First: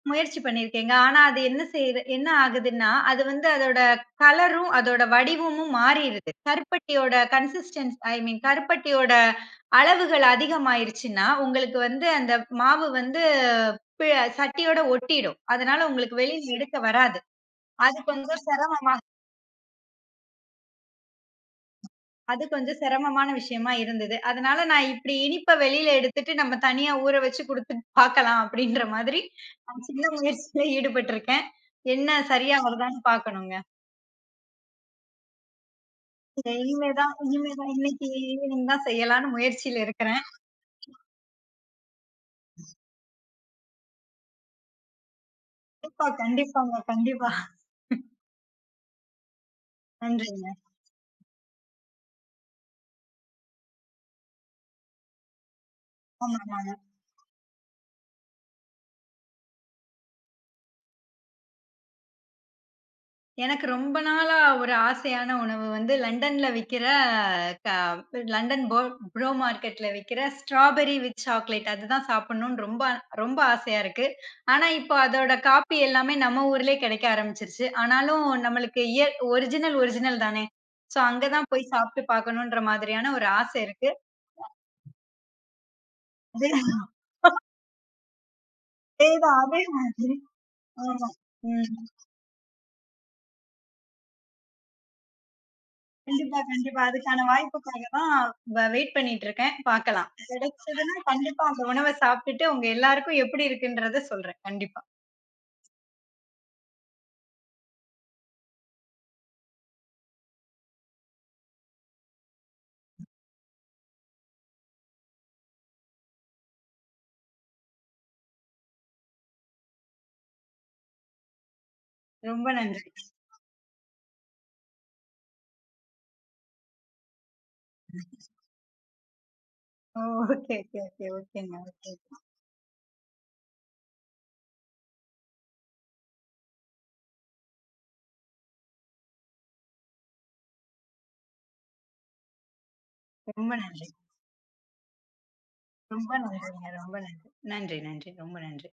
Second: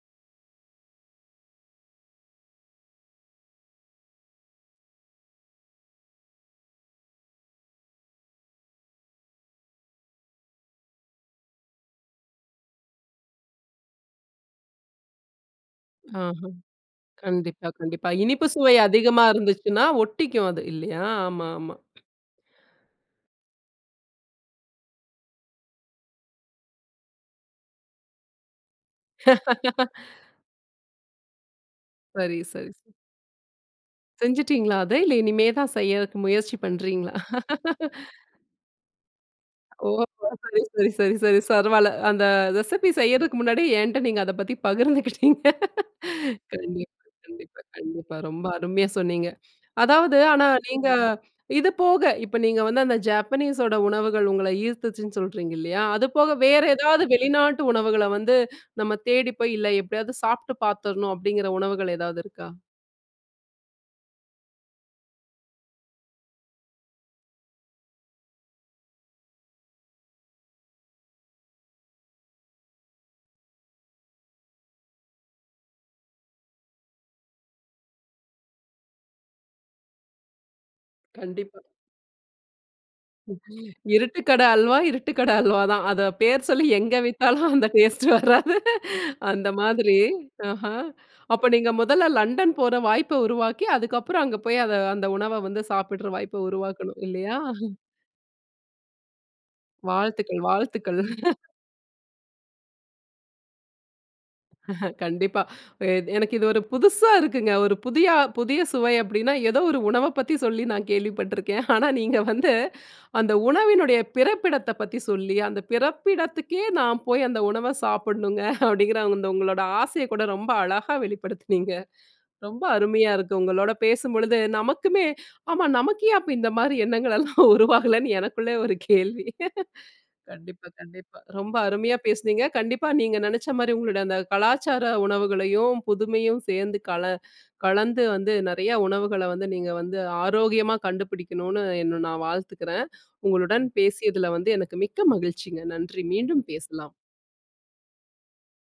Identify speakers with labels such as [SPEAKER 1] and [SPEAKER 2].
[SPEAKER 1] முயற்சி பண்ணியிருக்கேங்க. ஆனா அது என்ன செய் என்ன ஆகுதுன்னா அது வந்து அதோட கலரும் அதோட வடிவமும் மாறிறுது. கருப்பட்டியோட கன்சிஸ்டென்சி. ஐ மின் கருப்பட்டியோட அளவுகள் அதிகமாயிருச்சுனா, உங்களுக்கு வந்து அந்த மாவு வந்து ப சட்டியோட ஒட்டிடும். அதனால உங்களுக்கு
[SPEAKER 2] ஆஹா.
[SPEAKER 1] வெளியில எடுக்க வராது.
[SPEAKER 2] கண்டிப்பா,
[SPEAKER 1] அது
[SPEAKER 2] கண்டிப்பா.
[SPEAKER 1] கொஞ்சம்
[SPEAKER 2] இனிப்பு சுவை
[SPEAKER 1] சிரமமா?
[SPEAKER 2] அதிகமா இருந்துச்சுன்னா ஒட்டிக்கும் அது. இல்லயா? ஆமா, ஆமா.
[SPEAKER 1] அது கொஞ்சம் சிரமமான விஷயமா இருந்தது. அதனால நான் இப்டி இனிப்பு வெளியில எடுத்துட்டு, நம்ம தனியா ஊற வெச்சு கொடுத்துப் பாக்கலாம் அப்டின்ற மாதிரி, சின்ன முயற்சியில ஈடுபட்டிருக்கேன். என்ன
[SPEAKER 2] செரி,
[SPEAKER 1] சரியா
[SPEAKER 2] செரி, ச
[SPEAKER 1] வருதான்னு பாக்கணுங்க.
[SPEAKER 2] செஞ்சுட்டீங்களா அத? இல்ல இனிமேதான் செய்யறதுக்கு முயற்சி
[SPEAKER 1] இனிமேதான்.
[SPEAKER 2] பண்றீங்களா?
[SPEAKER 1] இனிமேதான். இன்னைக்கு ஈவினிங் தான் செய்யலாம்னு முயற்சியில
[SPEAKER 2] ஓ!
[SPEAKER 1] இருக்கிறேன்.
[SPEAKER 2] [unintelligible] செரி, செரி. செரி, சரவால அந்த ரெசிப்பி செய்யறதுக்கு முன்னாடி என்ட்ட நீங்க அதப் பத்தி பகிர்ந்துக்கிட்டீங்க.
[SPEAKER 1] க கண்டிப்பா. கண்டிப்பாங்க.
[SPEAKER 2] கண்டிப்பா,
[SPEAKER 1] கண்டிப்பா.
[SPEAKER 2] கண்டிப்பா, கண்டிப்பா. ரொம்ப அருமையா சொன்னீங்க. அதாவது,
[SPEAKER 1] நன்றிங்க.
[SPEAKER 2] ஆனா நீங்க இது போக, இப்ப நீங்க வந்து அந்த Japaneseஸோட உணவுகள் உங்கள ஈர்த்துச்சுன்னு சொல்றீங்க இல்லயா? அதுபோக வேற
[SPEAKER 1] ஆமாங்க.
[SPEAKER 2] ஏதாவது வெளிநாட்டு உணவுகள்ல வந்து, நம்ம தேடிப்போய் இல்ல எப்டியாவது சாப்ட்டு பாத்துடணும் அப்டிங்கிற உணவுகள் ஏதாவது இருக்கா?
[SPEAKER 1] எனக்கு ரொம்ப நாளா ஒரு ஆசையான உணவு வந்து Londonல விக்குற அ, க London பொ ப்ரோ மார்கெட்ல விக்கிற ஸ்ராபரி வித் சாக்லேட் அது தான் சாப்பிடணும்னு ரொம்ப ரொம்ப ஆசயா இருக்கு. ஆனா இப்போ அதோட காபி எல்லாமே நம்ம ஊர்லயே கெடைக்க ஆரம்பிச்சுடுச்சு. ஆனாலும் நம்மளுக்கு இயற் ஒரிஜினல் ஒரிஜினல் தானே. சோ அங்க தான்
[SPEAKER 2] கண்டிப்பா.
[SPEAKER 1] போய் சாப்ட்டு பாக்கணும்ன்ற மாதிரியான ஒரு ஆசை இருக்கு.
[SPEAKER 2] இருட்டுக்கட அல்வா, இருட்டுக்கட அல்வா தான். அத பேர் சொல்லி எங்க
[SPEAKER 1] [unintelligible]
[SPEAKER 2] வித்தாலும் அந்த டேஸ்டு வராது,
[SPEAKER 1] அதேதான்,
[SPEAKER 2] அந்த மாதிரி.
[SPEAKER 1] அதேமாதிரி
[SPEAKER 2] ஆஹா.
[SPEAKER 1] ம்,
[SPEAKER 2] அப்ப நீங்க
[SPEAKER 1] ம்.
[SPEAKER 2] முதல்ல London போற வாய்ப்ப உருவாக்கி, அதுக்கப்புறம் அங்க போய், அத அந்த உணவ வந்து சாப்பிட்ற
[SPEAKER 1] கண்டிப்பா.
[SPEAKER 2] வாய்ப்ப
[SPEAKER 1] கண்டிப்பா.
[SPEAKER 2] உருவாக்கணும்
[SPEAKER 1] அதுக்கான
[SPEAKER 2] இல்லயா?
[SPEAKER 1] வாய்ப்புக்காக தான், இப்ப நான் வைட் பண்ணிட்டு இருக்கேன். பாக்கலாம்.
[SPEAKER 2] வாழ்த்துக்கள்,
[SPEAKER 1] கெடைச்சுதுன்னா
[SPEAKER 2] வாழ்த்துக்கள்.
[SPEAKER 1] கண்டிப்பா அந்த உணவ சாப்பிட்டுட்டு, உங்க எல்லாருக்கும் எப்டி இருக்குன்றத சொல்றேன். கண்டிப்பா.
[SPEAKER 2] கண்டிப்பா. எனக்கு இது ஒரு புதுசா இருக்குங்க. ஒரு புதிய புதிய சுவை அப்டின்னா ஏதோ ஒரு உணவ பத்தி சொல்லி நான் கேள்விப்பட்டிருக்கேன். ஆனா நீங்க வந்து, அந்த உணவினுடய பிறப்பிடத்தப் பத்தி சொல்லி, அந்த பிறப்பிடத்துக்கே நான் போய் அந்த உணவ சாப்டணும்ங்க. அப்டிங்கிற அந்த உங்களோட ஆசைய கூட ரொம்ப அழகா வெளிப்படுத்துனீங்க.
[SPEAKER 1] ரொம்ப
[SPEAKER 2] ரொம்ப
[SPEAKER 1] நன்றி.
[SPEAKER 2] அருமையா இருக்கு. உங்களோட பேசும்பொழுது நமக்குமே, ஆமா நமக்கு ஏன் அப்ப இந்த மாரி எண்ணங்கள் எல்லாம் உருவாகலன்னு எனக்குள்ள ஒரு கேள்வி.
[SPEAKER 1] ஓ! ஓகே,
[SPEAKER 2] கண்டிப்பா,
[SPEAKER 1] ஓகே, ஓகே,
[SPEAKER 2] கண்டிப்பா. ரொம்ப
[SPEAKER 1] ஓகேங்க, ஓகே.
[SPEAKER 2] அருமையா பேசினீங்க. கண்டிப்பா நீங்க நெனச்ச மாரி, உங்களோட அந்தக் கலாச்சார உணவுகளையும், புதுமையும் சேந்து கல கலந்து வந்து நெறய உணவுகள வந்து நீங்க வந்து, ஆரோக்கியமா கண்டுபிடிக்கணும்னு என்ன நான் வாழ்த்துகுறேன்.
[SPEAKER 1] ரொம்ப
[SPEAKER 2] உங்களுடன்
[SPEAKER 1] நன்றி.
[SPEAKER 2] பேசியதுல வந்து எனக்கு மிக்க மகிழ்ச்சிங்க. நன்றி.
[SPEAKER 1] ரொம்ப
[SPEAKER 2] மீண்டும்
[SPEAKER 1] நன்றிங்க.
[SPEAKER 2] பேசலாம்.
[SPEAKER 1] ரொம்ப நன்றி, நன்றி, நன்றி. ரொம்ப நன்றி.